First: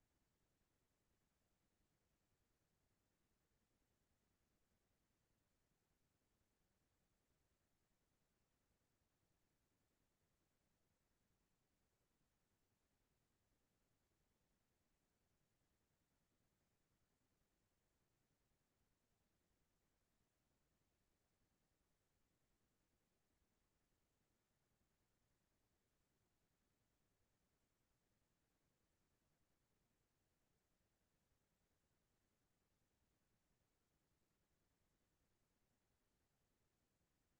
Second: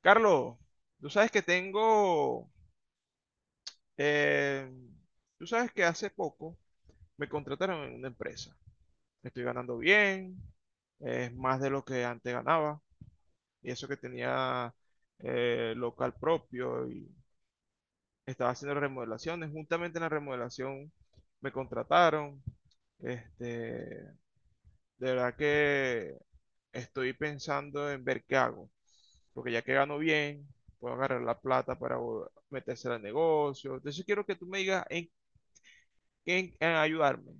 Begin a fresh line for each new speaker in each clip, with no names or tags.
Carlos, tú sabes que tengo, eh, tú sabes que hace poco me contrataron en una empresa. Estoy ganando bien, es más de lo que antes ganaba, y eso que tenía local propio y estaba haciendo remodelaciones. Juntamente en la remodelación me contrataron. Este, de verdad que estoy pensando en ver qué hago, porque ya que gano bien, puedo agarrar la plata para meterse al negocio. Entonces quiero que tú me digas en ayudarme,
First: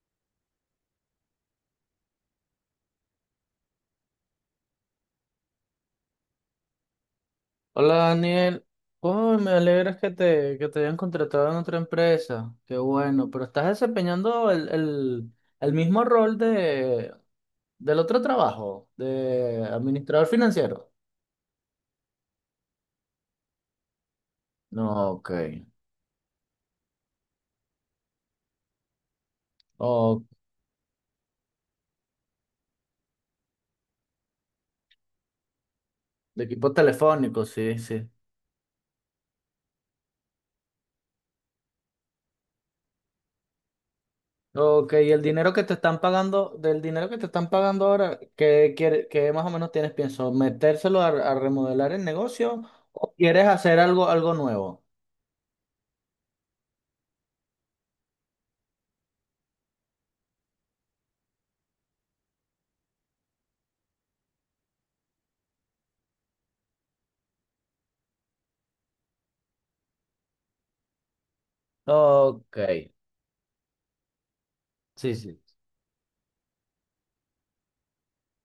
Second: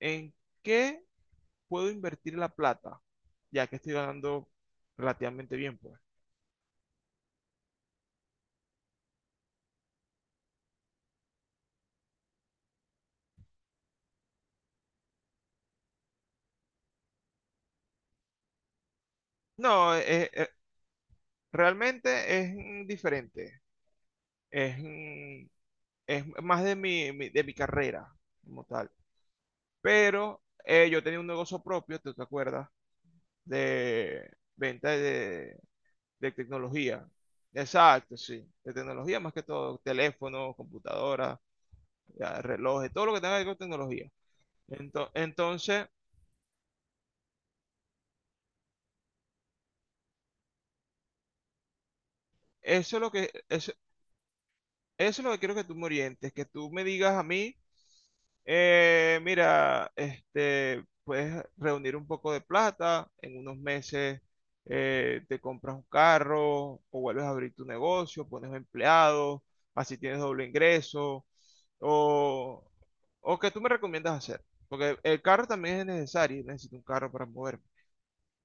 en qué puedo invertir la plata, ya que estoy ganando relativamente bien, pues.
Hola Daniel, oh, me alegra que te hayan contratado en otra empresa, qué bueno, pero estás desempeñando el mismo rol del otro trabajo, de
No,
administrador financiero.
realmente es diferente, es,
No, ok,
mm, es más de de mi carrera como tal.
o
Pero yo tenía un negocio propio, ¿tú te acuerdas? De venta de
de equipo
tecnología.
telefónico, sí, sí.
Exacto, sí. De tecnología más que todo, teléfonos, computadoras, ya, relojes, todo lo que tenga que ver con tecnología.
Ok, y
Ento-
el dinero que te
Entonces,
están pagando, del dinero que te están pagando ahora, ¿qué más o menos tienes pienso? ¿Metérselo a remodelar el negocio
eso es lo
o
que,
quieres
eso,
hacer algo nuevo?
Eso es lo que quiero que tú me orientes, que tú me digas a mí, mira, este, puedes reunir un poco de plata, en unos meses te compras un carro o vuelves a abrir tu negocio, pones empleados, así tienes doble ingreso,
Ok,
o, o que tú me recomiendas hacer, porque
sí,
el
sí.
carro también es necesario, necesito un carro para moverme,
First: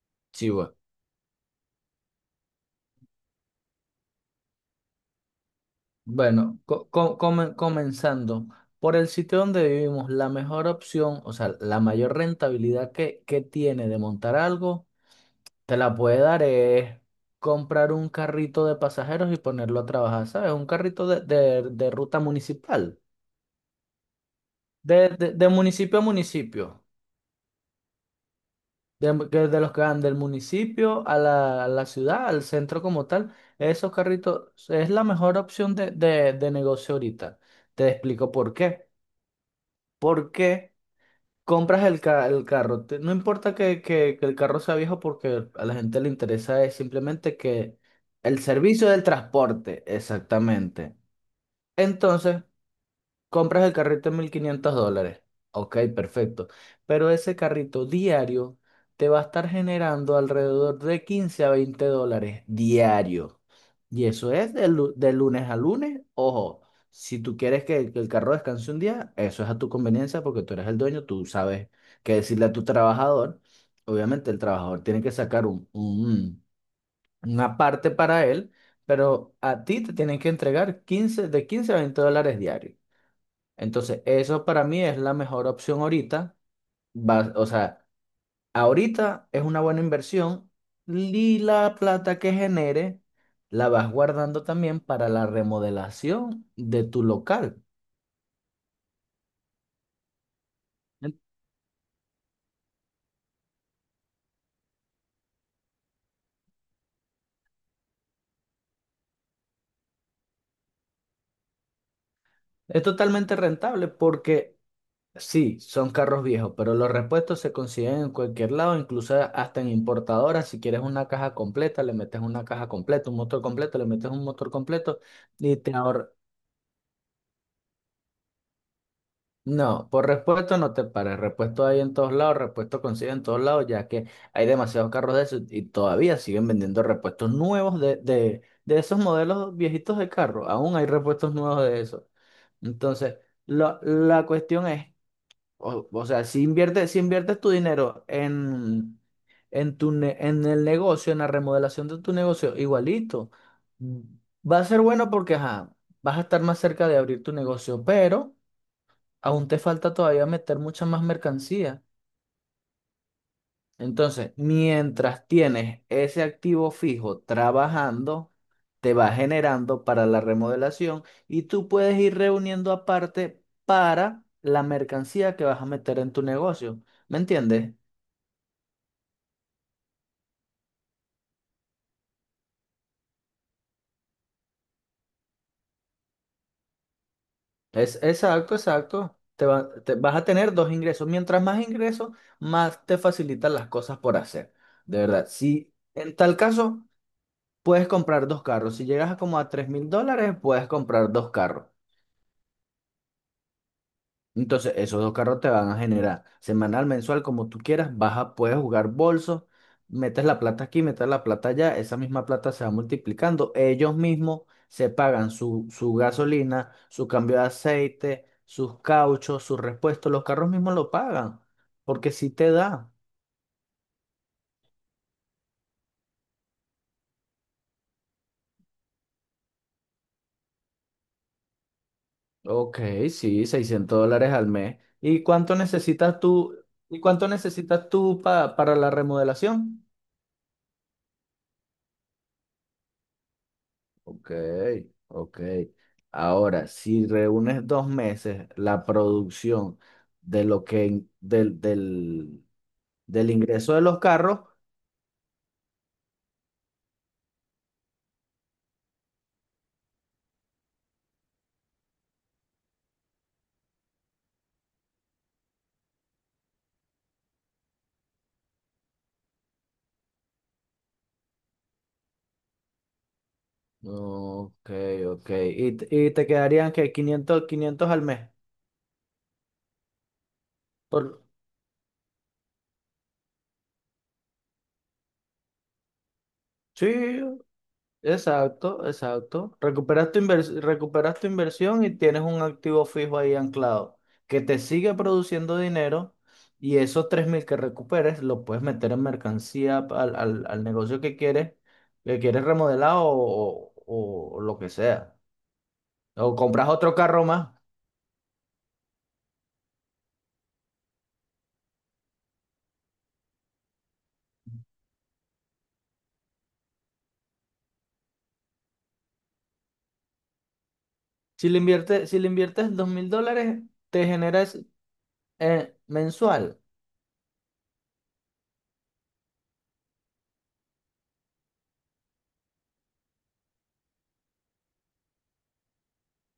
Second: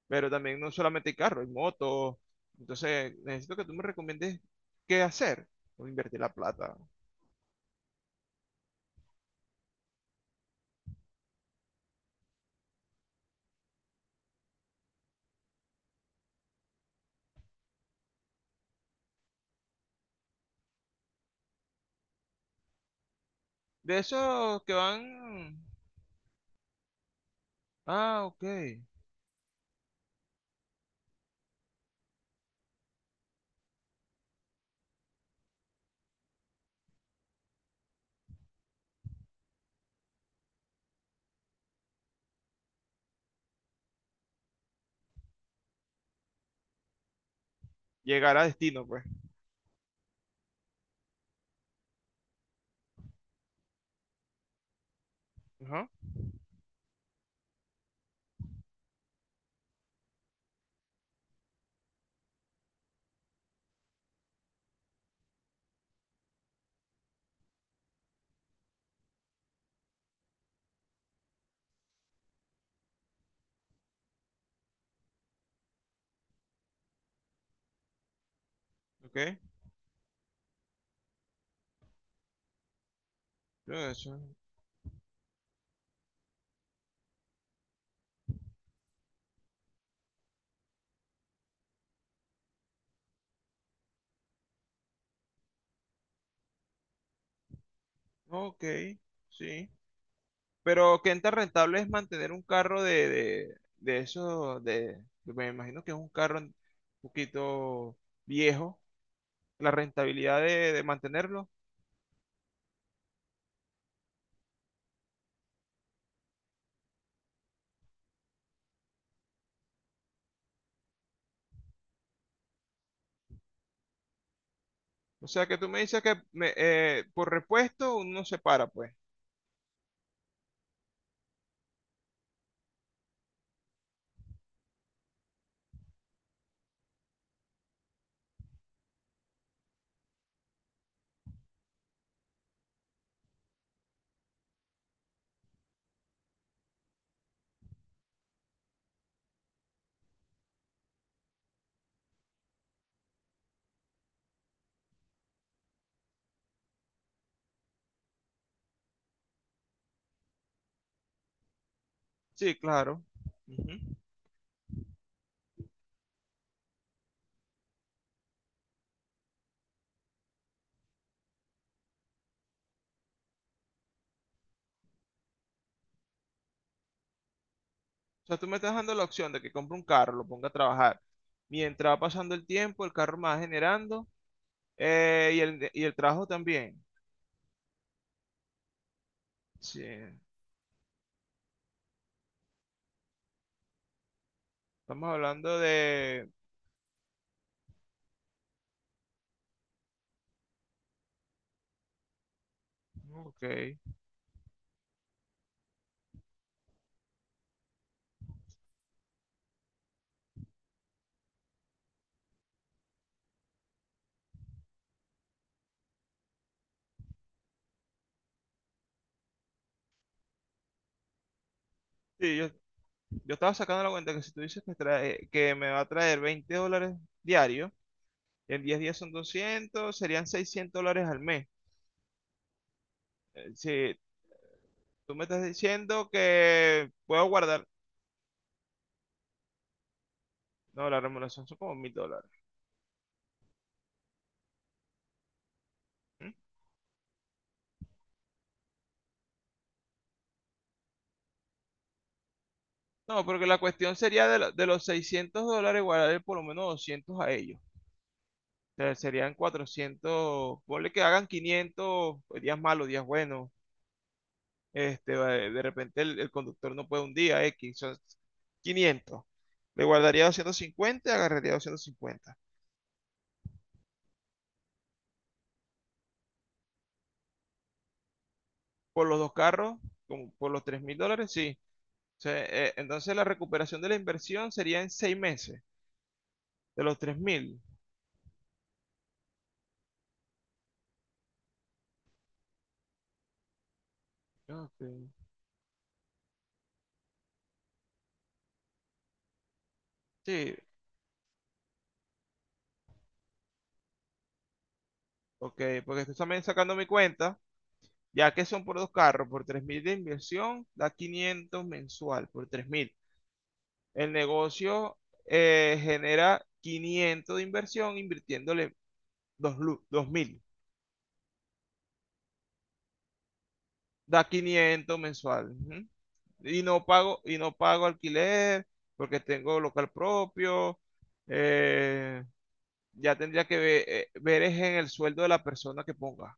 pero
Sí,
también no
bueno.
solamente hay carro, hay motos, entonces necesito que tú me recomiendes qué hacer, o invertir la
Bueno,
plata.
comenzando por el sitio donde vivimos, la mejor opción, o sea, la mayor rentabilidad que tiene de montar algo, te la puede dar es comprar un carrito de pasajeros y ponerlo a trabajar, ¿sabes? Un carrito de ruta municipal,
De esos que
de
van.
municipio a municipio,
Ah, ok.
de los que van del municipio a la ciudad, al centro como tal, esos carritos es la mejor opción de negocio ahorita. Te explico por qué. ¿Por qué? Compras el carro. No importa que el carro sea viejo porque a la gente le interesa es simplemente que
Llegar
el
a destino,
servicio del
pues.
transporte, exactamente. Entonces, compras el carrito en $1.500. Ok,
Ajá.
perfecto. Pero ese carrito diario te va a estar generando alrededor de 15 a 20 dólares diario. Y eso es de lunes a lunes. Ojo, si tú quieres que el carro descanse un día, eso es a tu conveniencia porque tú eres el dueño, tú sabes qué decirle a tu trabajador. Obviamente el trabajador tiene que sacar una parte para él,
Ok.
pero a ti te tienen que entregar 15 a 20 dólares diarios.
Todo
Entonces,
eso.
eso para mí es la mejor opción ahorita. O sea, ahorita es una buena inversión y la plata que genere la vas guardando también para la remodelación de tu local.
Ok. Sí. Pero qué
En-
tan rentable es mantener un carro de esos. Me imagino que es un carro un poquito viejo. La rentabilidad de mantenerlo.
Es totalmente rentable porque sí, son carros viejos, pero los repuestos se consiguen en cualquier lado, incluso hasta en importadoras. Si quieres una caja completa, le metes una caja completa, un motor completo, le metes un motor completo
O sea
y
que tú
te
me dices
ahorras.
que por repuesto uno se para, pues.
No, por repuesto no te pares. Repuesto hay en todos lados, repuesto consigue en todos lados, ya que hay demasiados carros de esos y todavía siguen vendiendo repuestos nuevos de esos modelos viejitos de carro. Aún hay repuestos nuevos de esos. Entonces, la cuestión es, o sea, si inviertes tu dinero en el negocio, en la remodelación de tu negocio, igualito, va a ser bueno porque ajá, vas a estar más cerca de abrir tu negocio, pero aún te falta todavía meter mucha más mercancía.
Sí, claro. Ujú.
Entonces, mientras tienes ese activo fijo trabajando, te va generando para la remodelación y tú puedes ir reuniendo aparte para la mercancía que vas a meter en tu negocio. ¿Me entiendes?
O sea, tú me estás dando la opción de que compre un carro, lo ponga a trabajar. Mientras va pasando el tiempo, el carro me va generando y el trabajo también.
Es exacto, exacto. Te va-
Sí,
te- vas a tener dos ingresos. Mientras más ingresos, más te facilitan las cosas por hacer. De
estamos
verdad,
hablando
si en
de...
tal caso, puedes comprar dos carros. Si llegas a como a $3.000, puedes comprar dos carros.
Ok.
Entonces, esos dos carros te van a generar semanal, mensual, como tú quieras. Puedes jugar bolsos, metes la plata aquí, metes la plata allá. Esa misma plata se va multiplicando. Ellos mismos se pagan su gasolina, su cambio de aceite, sus cauchos, sus repuestos. Los carros mismos lo pagan porque sí
Sí,
te da.
yo estaba sacando la cuenta que si tú dices que, que me va a traer $20 diario, en 10 días son 200, serían $600 al mes.
Ok, sí,
Si
$600 al mes.
tú
¿Y
me estás
cuánto
diciendo
necesitas tú?
que
¿Y
puedo
cuánto
guardar...
necesitas tú para la remodelación?
No, la remuneración son como $1.000.
Ok, ok. Ahora, si reúnes 2 meses la producción de lo que in- del, del,
No,
del
porque la
ingreso de
cuestión
los
sería de,
carros.
la- de los $600, guardar por lo menos 200 a ellos. O sea, serían 400. Ponle que hagan 500, pues, días malos, días buenos. Este, de repente el conductor no puede un día, X, son 500. Le guardaría 250, agarraría 250.
Ok, ok. Y te quedarían que quinientos al mes.
Por los dos carros, como por los tres mil
Por,
dólares, sí. O sea, entonces la recuperación de la inversión sería en 6 meses, de
sí,
los 3.000.
exacto, exacto. Recuperas tu inversión y tienes un activo fijo ahí anclado que te
Ok.
sigue produciendo dinero y esos 3.000 que recuperes lo puedes meter en mercancía al, al-
Sí,
al negocio que quieres remodelar o lo que sea.
ok, porque estoy
O
también
compras
sacando mi
otro carro
cuenta.
más.
Ya que son por dos carros, por 3.000 de inversión, da 500 mensual, por 3.000. El negocio genera 500 de inversión invirtiéndole 2.000,
Si le inviertes $2.000, te
da
generas
500 mensual. Ujú.
mensual.
Y no pago alquiler porque tengo local propio. eh, ya tendría que ver, es en el sueldo de la persona que ponga.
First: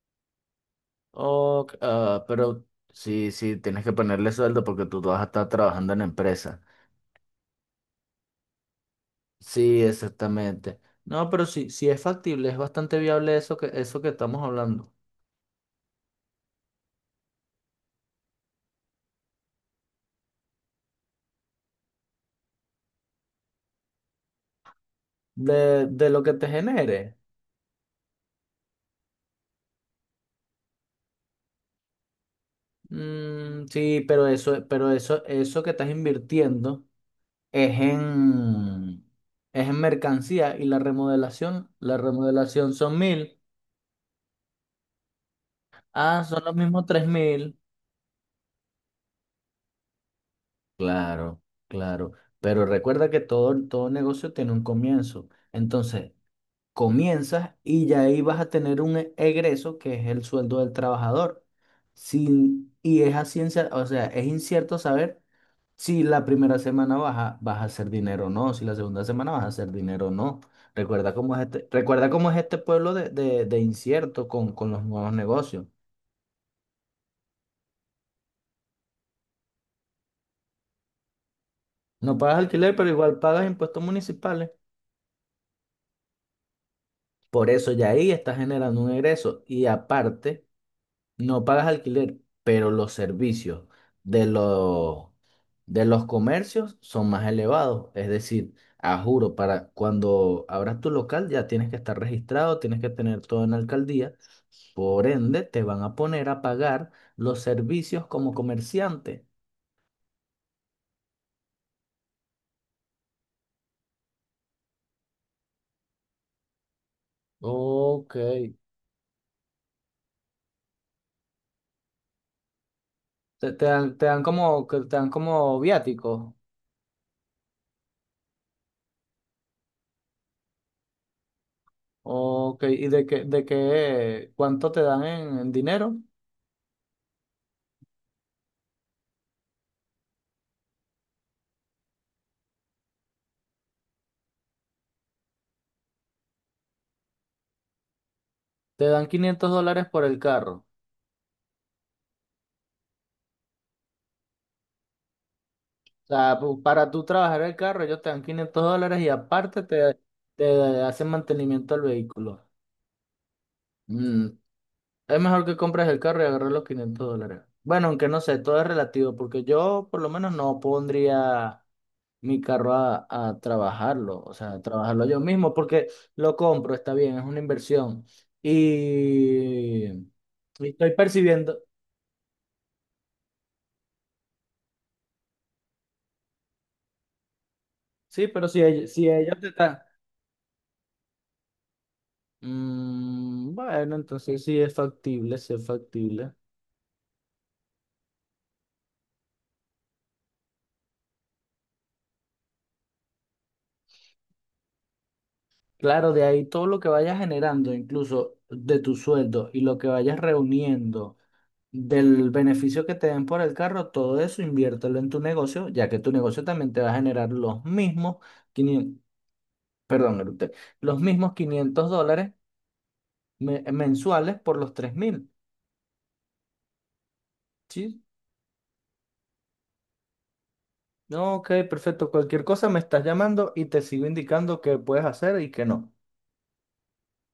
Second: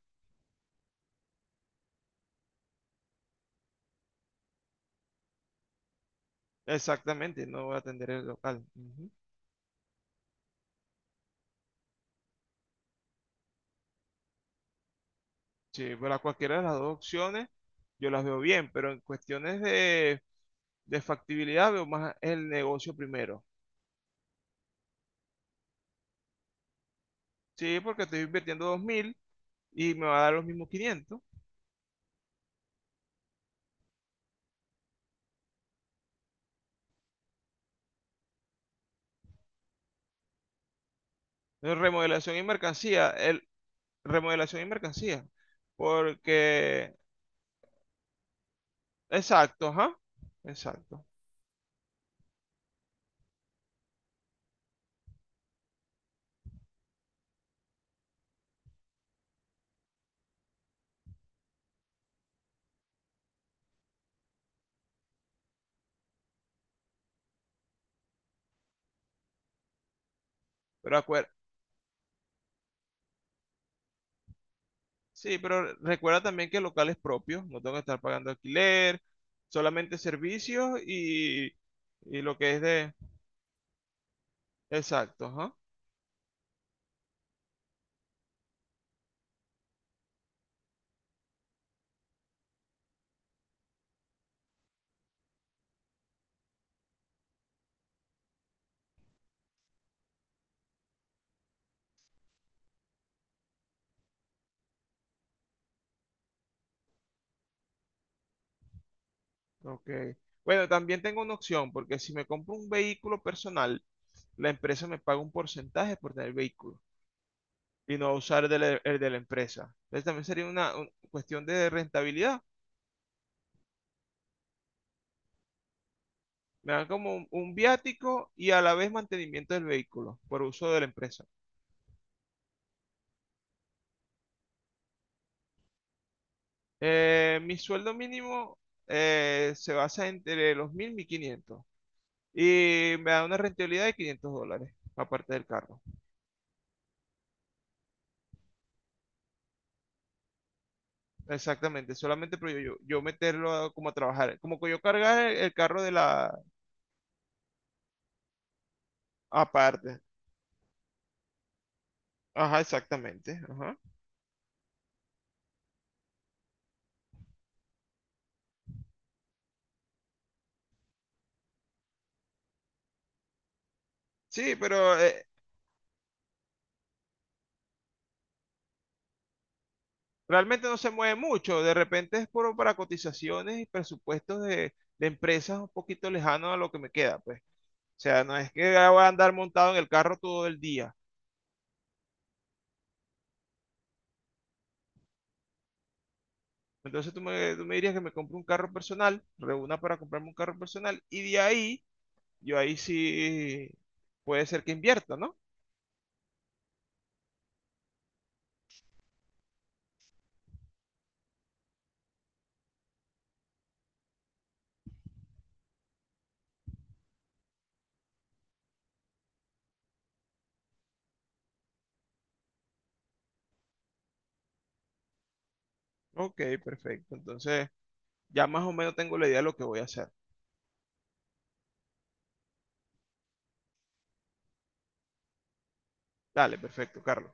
Ok, ah, pero sí, sí, tienes que ponerle sueldo porque tú vas a estar trabajando en empresa.
Exactamente, no voy a atender el local. Ujú.
Sí, exactamente. No, pero sí, sí es factible, es bastante viable eso que estamos hablando.
Sí, para cualquiera de las dos opciones yo las veo bien, pero en cuestiones de factibilidad veo más el negocio primero.
De lo que te genere.
Sí, porque estoy invirtiendo 2.000 y me va a dar los mismos 500.
Mm, sí, pero eso que estás invirtiendo es en, es en mercancía y la remodelación, la
Remodelación y
remodelación son
mercancía,
1.000.
remodelación y mercancía.
Ah, son los mismos
Porque,
3.000.
exacto, ajá, exacto.
Claro, claro. Pero recuerda que todo negocio tiene un comienzo. Entonces, comienzas y ya ahí vas a tener un egreso que es el sueldo del trabajador. Sin, y es a ciencia, o sea, es incierto saber si la primera semana vas a hacer dinero o no, si la segunda semana vas a hacer dinero o no.
Pero
Recuerda
acuer-
cómo es este, recuerda cómo es este pueblo de incierto con los nuevos
sí,
negocios.
pero recuerda también que locales propios, no tengo que estar pagando alquiler, solamente servicios y,
No
y lo
pagas
que es
alquiler, pero
de,
igual pagas impuestos municipales.
exacto, ajá.
Por eso ya ahí estás generando un egreso. Y aparte, no pagas alquiler, pero los servicios de los de los comercios son más elevados. Es decir, a juro, para cuando abras tu local ya tienes que estar registrado, tienes que tener todo en la alcaldía. Por ende, te van a poner a pagar los servicios como comerciante.
Ok. Bueno, también tengo una opción, porque si me compro un vehículo personal, la empresa me paga un porcentaje por tener vehículo y no
Ok.
usar el el de la empresa. Entonces también sería cuestión de rentabilidad.
Que te dan como viáticos.
Me dan como un viático y a la vez mantenimiento del vehículo por uso de la empresa.
Ok, ¿y cuánto te dan en dinero?
Mi sueldo mínimo se basa entre los 1.000 y 1.500 y me da una rentabilidad de $500, aparte del carro.
Te dan $500 por el carro.
Exactamente, solamente pero yo como a trabajar, como que yo cargar el carro de la
Sea, para tú trabajar el carro, ellos te dan $500 y aparte te,
aparte.
te hacen mantenimiento al vehículo.
Ajá, exactamente. Ajá.
Mm, Es mejor que compres el carro y agarres los $500. Bueno, aunque no sé, todo es relativo, porque yo por lo menos no pondría mi carro a trabajarlo, o sea,
Sí,
a
pero
trabajarlo yo mismo, porque lo compro, está bien, es una inversión. Y, y
realmente no se
estoy
mueve
percibiendo,
mucho. De repente es por, para cotizaciones y presupuestos de empresas un poquito lejanos a lo que me queda, pues. O sea,
sí,
no
pero
es
si,
que voy
ell-
a
si
andar
ellos te
montado en
están.
el carro todo el día.
Bueno, entonces sí es factible, sí es factible.
Entonces tú me dirías que me compre un carro personal, reúna para comprarme un carro personal y de ahí, yo ahí sí puede ser que invierta, ¿no?
Claro, de ahí todo lo que vayas generando, incluso de tu sueldo y lo que vayas reuniendo, del beneficio que te den por el carro, todo eso inviértelo en tu negocio, ya que tu negocio también te va a generar los mismos 500, perdón, eructé, los mismos $500 mensuales por los 3.000,
Ok, perfecto. Entonces...
¿sí?
Ya más o menos tengo la idea de lo que voy a hacer.
No, ok, perfecto. Cualquier cosa me estás llamando y te sigo indicando qué puedes hacer y qué no.
Dale, perfecto, Carlos.